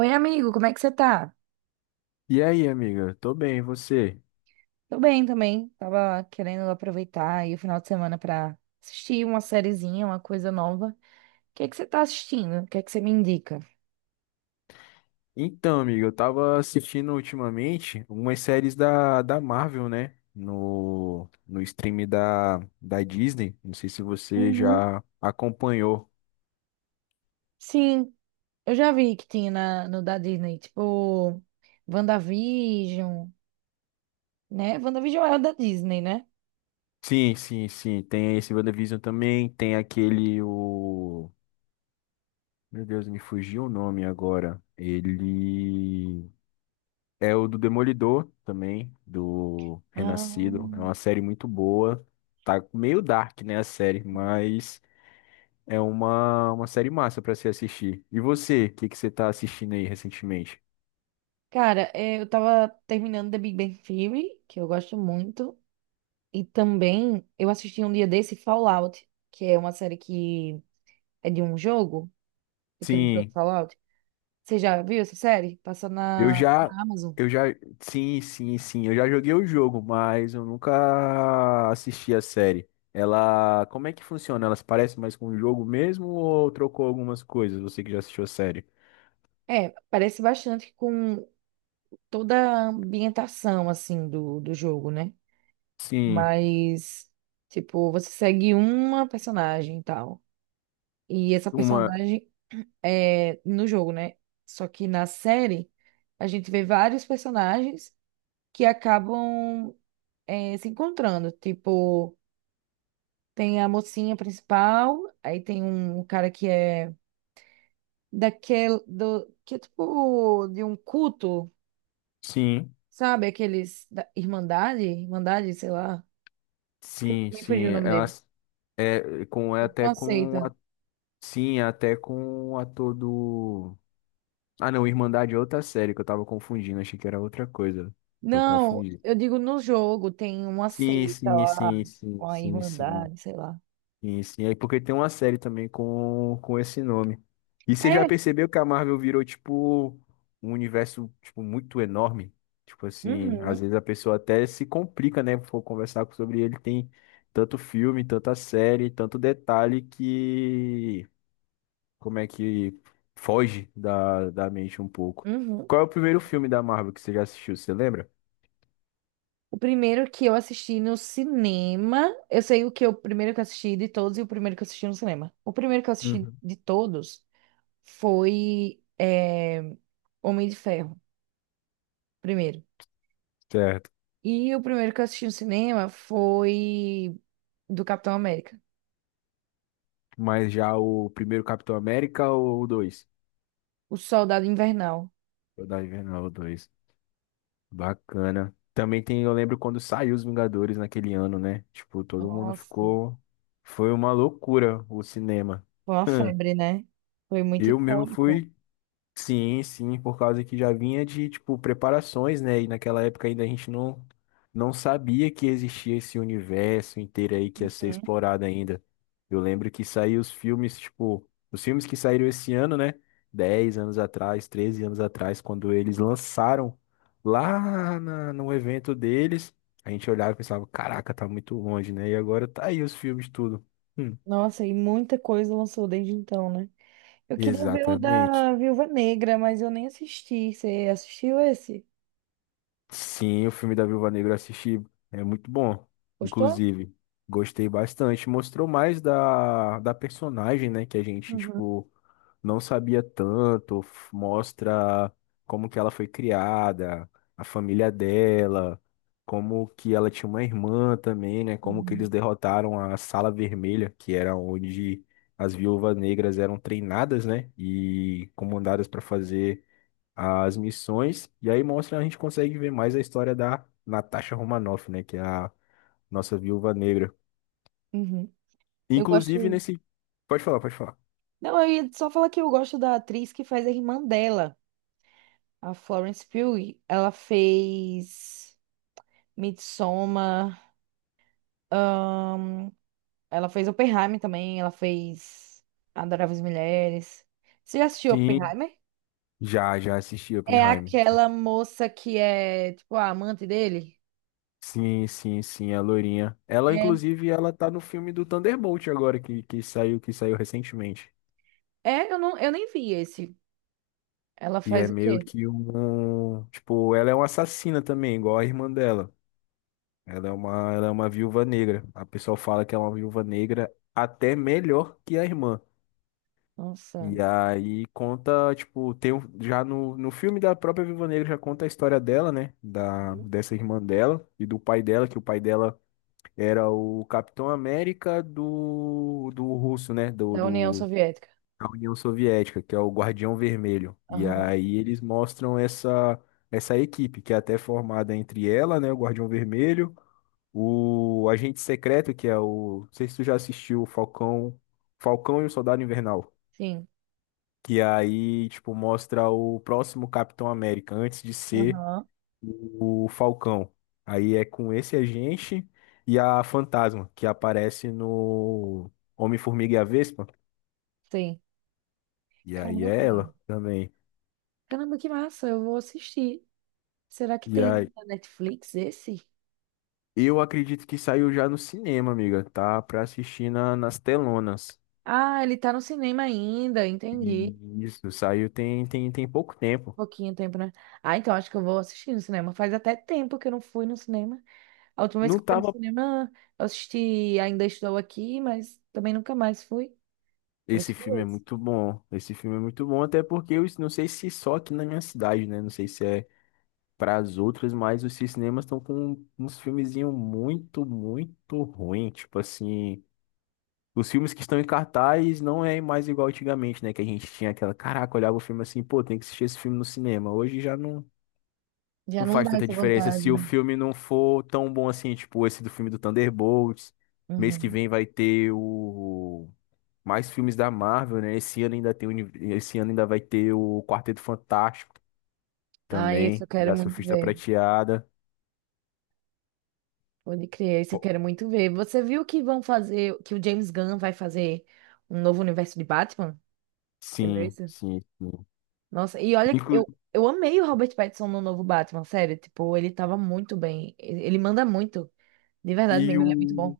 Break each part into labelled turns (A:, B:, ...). A: Oi, amigo, como é que você tá?
B: E aí, amiga? Tô bem, e você?
A: Tô bem também. Tava querendo aproveitar aí o final de semana pra assistir uma sériezinha, uma coisa nova. O que é que você tá assistindo? O que é que você me indica?
B: Então, amiga, eu tava assistindo ultimamente umas séries da Marvel, né? No stream da Disney. Não sei se você
A: Uhum.
B: já acompanhou.
A: Sim, eu já vi que tinha no da Disney, tipo, WandaVision, né? WandaVision é o da Disney, né?
B: Sim, sim, sim. Tem esse WandaVision também. Tem aquele, o... Meu Deus, me fugiu o nome agora. Ele é o do Demolidor também, do
A: Ah,
B: Renascido. É uma série muito boa. Tá meio dark, né, a série, mas... É uma série massa pra se assistir. E você, o que que você tá assistindo aí recentemente?
A: cara, é, eu tava terminando The Big Bang Theory, que eu gosto muito, e também eu assisti um dia desse Fallout, que é uma série que é de um jogo. Aquele jogo
B: Sim,
A: Fallout. Você já viu essa série? Passa
B: eu já,
A: na Amazon.
B: eu já, sim, sim, sim, eu já joguei o jogo, mas eu nunca assisti a série. Ela, como é que funciona? Elas parecem mais com o jogo mesmo ou trocou algumas coisas? Você que já assistiu a série?
A: É, parece bastante com toda a ambientação, assim, do jogo, né?
B: Sim,
A: Mas, tipo, você segue uma personagem e tal. E essa
B: uma,
A: personagem é no jogo, né? Só que na série, a gente vê vários personagens que acabam é, se encontrando. Tipo, tem a mocinha principal, aí tem um cara que é daquele do que é tipo de um culto,
B: sim,
A: sabe? Aqueles da Irmandade, Irmandade, sei lá. Esqueci,
B: sim,
A: me
B: sim,
A: fugiu o nome dele.
B: Elas é com é
A: É tipo
B: até
A: uma
B: com
A: seita.
B: a- sim, é até com o ator do. Ah, não, Irmandade é outra série que eu tava confundindo, achei que era outra coisa. Eu
A: Não,
B: confundi.
A: eu digo no jogo tem uma
B: Sim,
A: seita
B: sim,
A: lá,
B: sim, sim,
A: uma
B: sim, sim,
A: Irmandade, sei lá.
B: sim, sim. É porque tem uma série também com esse nome. E você já
A: É.
B: percebeu que a Marvel virou, tipo, um universo, tipo, muito enorme? Tipo assim, às
A: Uhum,
B: vezes a pessoa até se complica, né? For conversar sobre ele, tem tanto filme, tanta série, tanto detalhe que como é que foge da mente um pouco.
A: uhum.
B: Qual é o primeiro filme da Marvel que você já assistiu? Você lembra?
A: O primeiro que eu assisti no cinema, eu sei o que eu o primeiro que eu assisti de todos e o primeiro que eu assisti no cinema. O primeiro que eu assisti
B: Uhum.
A: de todos foi Homem de Ferro, primeiro.
B: Certo.
A: E o primeiro que eu assisti no cinema foi do Capitão América,
B: Mas já o primeiro Capitão América ou o 2?
A: O Soldado Invernal.
B: O da Invernal, dois. Bacana. Também tem, eu lembro quando saiu os Vingadores naquele ano, né? Tipo, todo mundo
A: Nossa,
B: ficou. Foi uma loucura o cinema.
A: foi uma febre, né? Foi muito
B: Eu mesmo
A: icônico.
B: fui. Sim, sim, por causa que já vinha de, tipo, preparações, né? E naquela época ainda a gente não, não sabia que existia esse universo inteiro aí que ia ser
A: Uhum.
B: explorado ainda. Eu lembro que saíram os filmes, tipo, os filmes que saíram esse ano, né? 10 anos atrás, 13 anos atrás, quando eles lançaram lá no evento deles, a gente olhava e pensava, caraca, tá muito longe, né? E agora tá aí os filmes tudo. Hum,
A: Nossa, e muita coisa lançou desde então, né? Eu queria ver o
B: exatamente.
A: da Viúva Negra, mas eu nem assisti. Você assistiu esse?
B: Sim, o filme da Viúva Negra eu assisti. É muito bom,
A: Gostou?
B: inclusive. Gostei bastante. Mostrou mais da personagem, né? Que a gente,
A: Uhum.
B: tipo, não sabia tanto. Mostra como que ela foi criada, a família dela, como que ela tinha uma irmã também, né? Como que eles
A: Uhum.
B: derrotaram a Sala Vermelha, que era onde as viúvas negras eram treinadas, né? E comandadas para fazer as missões, e aí mostra, a gente consegue ver mais a história da Natasha Romanoff, né, que é a nossa viúva negra.
A: Uhum. Eu
B: Inclusive
A: gosto.
B: nesse... Pode falar, pode falar.
A: Não, eu ia só falar que eu gosto da atriz que faz a irmã dela, a Florence Pugh. Ela fez. Midsommar. ahn, ela fez Oppenheimer também. Ela fez Adoráveis Mulheres. Você já assistiu
B: Sim,
A: Oppenheimer?
B: já assisti
A: É
B: Oppenheimer.
A: aquela moça que é, tipo, a amante dele?
B: Sim, sim, sim, a loirinha. Ela,
A: É.
B: inclusive, ela tá no filme do Thunderbolt agora, que saiu recentemente.
A: É, eu, não, eu nem vi esse. Ela
B: Que é
A: faz o
B: meio
A: quê?
B: que um... Tipo, ela é uma assassina também, igual a irmã dela. Ela é uma viúva negra. A pessoa fala que é uma viúva negra até melhor que a irmã.
A: Nossa.
B: E aí conta, tipo, já no filme da própria Viúva Negra já conta a história dela, né? Da,
A: Uhum.
B: dessa irmã dela e do pai dela, que o pai dela era o Capitão América do russo, né? Do,
A: Da União
B: do,
A: Soviética.
B: da União Soviética, que é o Guardião Vermelho. E
A: Aham.
B: aí eles mostram essa equipe, que é até formada entre ela, né? O Guardião Vermelho, o Agente Secreto, que é o. Não sei se tu já assistiu o Falcão e o Soldado Invernal.
A: Sim.
B: Que aí, tipo, mostra o próximo Capitão América, antes de ser
A: Aham.
B: o Falcão. Aí é com esse agente e a Fantasma, que aparece no Homem-Formiga e a Vespa.
A: Sim.
B: E aí
A: Caramba.
B: é ela também.
A: Caramba, que massa. Eu vou assistir. Será que
B: E
A: tem
B: aí,
A: na Netflix esse?
B: eu acredito que saiu já no cinema, amiga, tá? Pra assistir nas telonas.
A: Ah, ele tá no cinema ainda. Entendi.
B: E isso, saiu tem pouco tempo.
A: Pouquinho tempo, né? Ah, então acho que eu vou assistir no cinema. Faz até tempo que eu não fui no cinema. A última vez que
B: Não
A: eu fui no
B: tava.
A: cinema, eu assisti Ainda Estou Aqui, mas também nunca mais fui. Eu
B: Esse
A: assisti
B: filme é
A: esse.
B: muito bom. Esse filme é muito bom, até porque eu não sei se só aqui na minha cidade, né? Não sei se é para as outras, mas os cinemas estão com uns filmezinhos muito, muito ruim. Tipo assim, os filmes que estão em cartaz não é mais igual antigamente, né? Que a gente tinha aquela, caraca, olhava o filme assim, pô, tem que assistir esse filme no cinema. Hoje já não,
A: Já
B: não
A: não
B: faz
A: dá
B: tanta
A: essa
B: diferença
A: vontade,
B: se o
A: né?
B: filme não for tão bom assim, tipo esse do filme do Thunderbolts. Mês que
A: Uhum.
B: vem vai ter o mais filmes da Marvel, né? Esse ano ainda vai ter o Quarteto Fantástico
A: Ah, isso
B: também,
A: eu
B: e
A: quero
B: a
A: muito
B: Surfista
A: ver.
B: Prateada.
A: Pode crer, isso eu quero muito ver. Você viu que vão fazer, que o James Gunn vai fazer um novo universo de Batman? Você viu
B: Sim,
A: isso?
B: sim, sim.
A: Nossa, e olha, que
B: Inclu-
A: eu amei o Robert Pattinson no novo Batman, sério. Tipo, ele tava muito bem. Ele manda muito. De verdade
B: e
A: mesmo, ele é muito
B: o,
A: bom.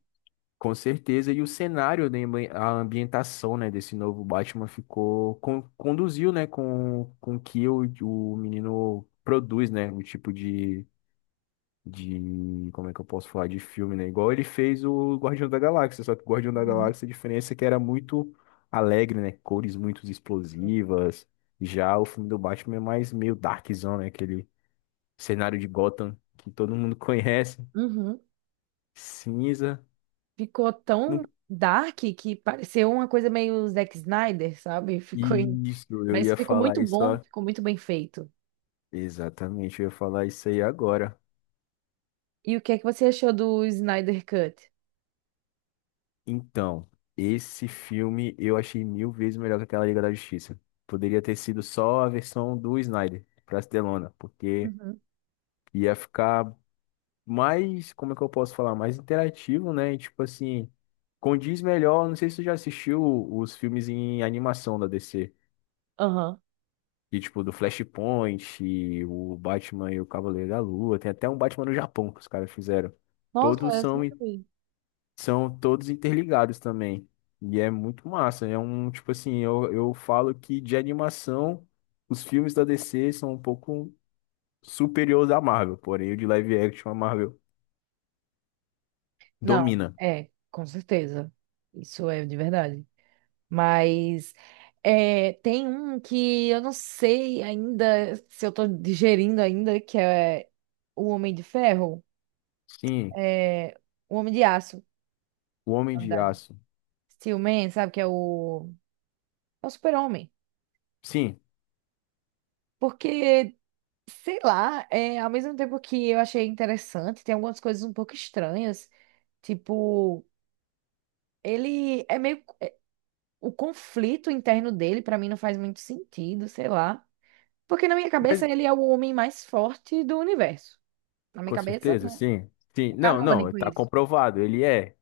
B: com certeza, e o cenário, né, a ambientação, né, desse novo Batman ficou, conduziu, né, com que o menino produz, né, o tipo de, como é que eu posso falar, de filme, né, igual ele fez o Guardião da Galáxia, só que o Guardião da
A: Uhum.
B: Galáxia, a diferença é que era muito alegre, né, cores muito explosivas, já o filme do Batman é mais meio darkzão, né, aquele cenário de Gotham que todo mundo conhece,
A: Uhum.
B: cinza.
A: Ficou tão
B: Um-
A: dark que pareceu uma coisa meio Zack Snyder, sabe? Ficou em-
B: Isso, eu
A: mas
B: ia
A: ficou
B: falar
A: muito
B: isso.
A: bom,
B: Ó.
A: ficou muito bem feito.
B: Exatamente, eu ia falar isso aí agora.
A: E o que é que você achou do Snyder Cut?
B: Então, esse filme eu achei mil vezes melhor que aquela Liga da Justiça. Poderia ter sido só a versão do Snyder pra Delona, porque
A: Uhum.
B: ia ficar mais, como é que eu posso falar, mais interativo, né? E, tipo assim, condiz melhor. Não sei se tu já assistiu os filmes em animação da DC.
A: Aham.
B: E, tipo, do Flashpoint, e o Batman e o Cavaleiro da Lua. Tem até um Batman no Japão que os caras fizeram.
A: Nossa,
B: Todos
A: essa eu
B: são,
A: nunca
B: in-
A: vi.
B: São todos interligados também. E é muito massa. É um, tipo assim, eu falo que de animação, os filmes da DC são um pouco superiores à Marvel. Porém, o de live action, a Marvel
A: Não,
B: domina.
A: é, com certeza. Isso é de verdade. Mas é, tem um que eu não sei ainda se eu tô digerindo ainda, que é o Homem de Ferro.
B: Sim,
A: É, o Homem de Aço.
B: o Homem
A: Na
B: de
A: verdade.
B: Aço.
A: Steel Man, sabe? Que é o, é o super-homem.
B: Sim,
A: Porque, sei lá, é, ao mesmo tempo que eu achei interessante, tem algumas coisas um pouco estranhas. Tipo, ele é meio. O conflito interno dele, pra mim, não faz muito sentido, sei lá. Porque na minha
B: mas
A: cabeça ele é o homem mais forte do universo. Na minha
B: com
A: cabeça,
B: certeza,
A: né?
B: sim. Sim,
A: É
B: não, não,
A: canônico
B: tá
A: isso.
B: comprovado. Ele é.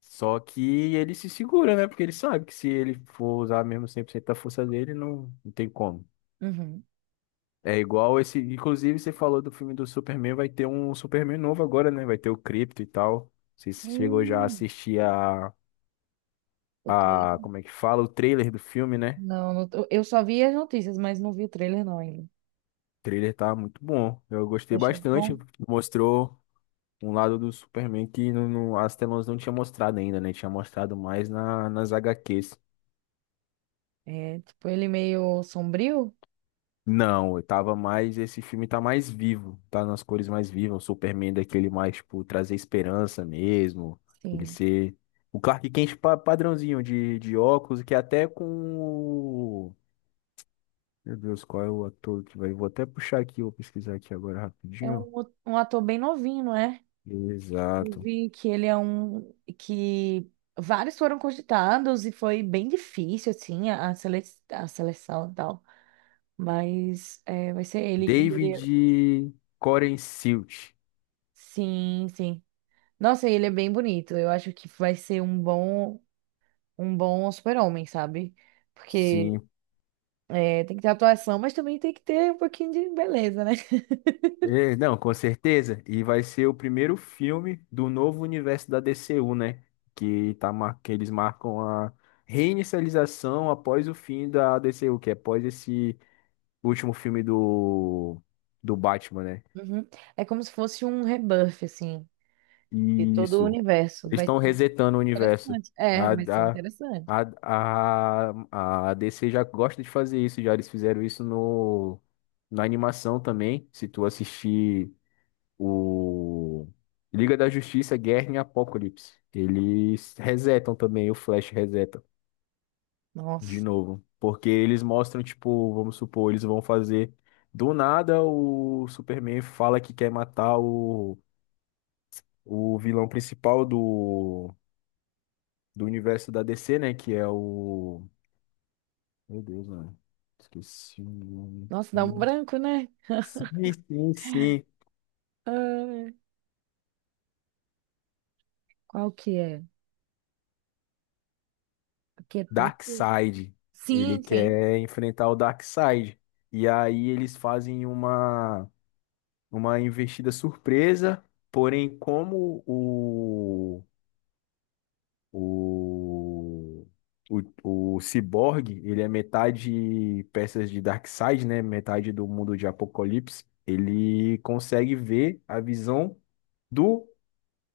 B: Só que ele se segura, né? Porque ele sabe que se ele for usar mesmo 100% da força dele, não, não tem como.
A: Uhum.
B: É igual esse. Inclusive, você falou do filme do Superman, vai ter um Superman novo agora, né? Vai ter o Krypto e tal. Você chegou já a
A: Hum,
B: assistir a,
A: o
B: a.
A: trailer.
B: Como é que fala? O trailer do filme, né?
A: Não, não tô- eu só vi as notícias, mas não vi o trailer não ainda.
B: O trailer tá muito bom. Eu
A: Eu
B: gostei
A: achei
B: bastante.
A: bom.
B: Mostrou um lado do Superman que as telas não tinha mostrado ainda, né? Tinha mostrado mais nas HQs.
A: É, tipo, ele meio sombrio.
B: Não, eu tava mais. Esse filme tá mais vivo, tá nas cores mais vivas. O Superman é daquele mais, tipo, trazer esperança mesmo. Ele
A: Sim.
B: ser. O Clark Kent padrãozinho de óculos, que até com. o- Meu Deus, qual é o ator que vai. Vou até puxar aqui, vou pesquisar aqui agora
A: É
B: rapidinho.
A: um, um ator bem novinho, não é? Eu
B: Exato.
A: vi que ele é um que vários foram cogitados e foi bem difícil assim a sele- a seleção e tal. Mas é, vai ser ele. E ele- é,
B: David Copperfield.
A: sim, sim. Nossa, ele é bem bonito. Eu acho que vai ser um bom super-homem, sabe? Porque
B: Sim,
A: é, tem que ter atuação, mas também tem que ter um pouquinho de beleza, né?
B: é, não, com certeza. E vai ser o primeiro filme do novo universo da DCU, né? Que, tá, que eles marcam a reinicialização após o fim da DCU, que é após esse último filme do Batman, né?
A: Uhum. É como se fosse um rebuff, assim. De
B: E
A: todo o
B: isso.
A: universo.
B: Eles
A: Vai
B: estão
A: ser
B: resetando o universo.
A: interessante. É,
B: A,
A: vai ser interessante.
B: a, a, a DC já gosta de fazer isso, já eles fizeram isso na animação também. Se tu assistir. O Liga da Justiça, Guerra em Apocalipse. Eles resetam também, o Flash reseta de
A: Nossa,
B: novo. Porque eles mostram, tipo, vamos supor, eles vão fazer. Do nada, o Superman fala que quer matar o vilão principal do universo da DC, né? Que é o. Meu Deus, mano. Esqueci o nome.
A: nossa, dá um
B: Aqui.
A: branco, né?
B: Sim, sim, sim.
A: Ah, qual que é? Aqui é tanto.
B: Darkseid. Ele
A: Sim, sim,
B: quer enfrentar o Darkseid. E aí eles fazem uma investida surpresa, porém, como o, o Cyborg, ele é metade peças de Darkseid, né? Metade do mundo de Apocalipse. Ele consegue ver a visão do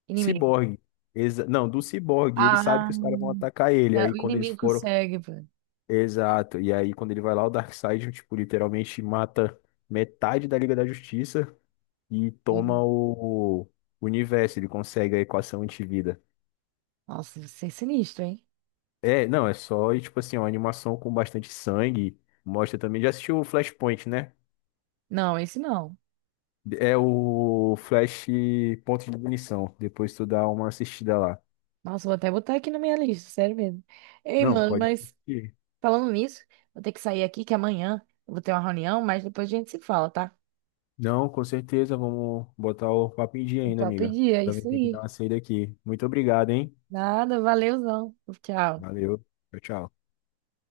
A: inimigo.
B: Cyborg. Não, do Cyborg. Ele sabe
A: Ah,
B: que os caras vão atacar ele.
A: é,
B: Aí
A: o
B: quando eles
A: inimigo
B: foram.
A: consegue, velho.
B: Exato. E aí, quando ele vai lá, o Darkseid, tipo, literalmente mata metade da Liga da Justiça e
A: Do-
B: toma o universo. Ele consegue a equação antivida.
A: nossa, você é sinistro, hein?
B: É, não, é só, e, tipo assim, uma animação com bastante sangue. Mostra também. Já assistiu o Flashpoint, né?
A: Não, esse não.
B: É o Flash Ponto de Ignição. Depois tu dá uma assistida lá.
A: Nossa, vou até botar aqui na minha lista, sério mesmo. Ei,
B: Não,
A: mano,
B: pode
A: mas
B: assistir.
A: falando nisso, vou ter que sair aqui que amanhã eu vou ter uma reunião, mas depois a gente se fala, tá?
B: Não, com certeza. Vamos botar o papo em dia
A: O
B: ainda,
A: papo de
B: amiga.
A: dia, é
B: Também
A: isso
B: tem que dar
A: aí.
B: uma saída aqui. Muito obrigado, hein?
A: Nada, valeuzão. Tchau.
B: Valeu. Tchau, tchau.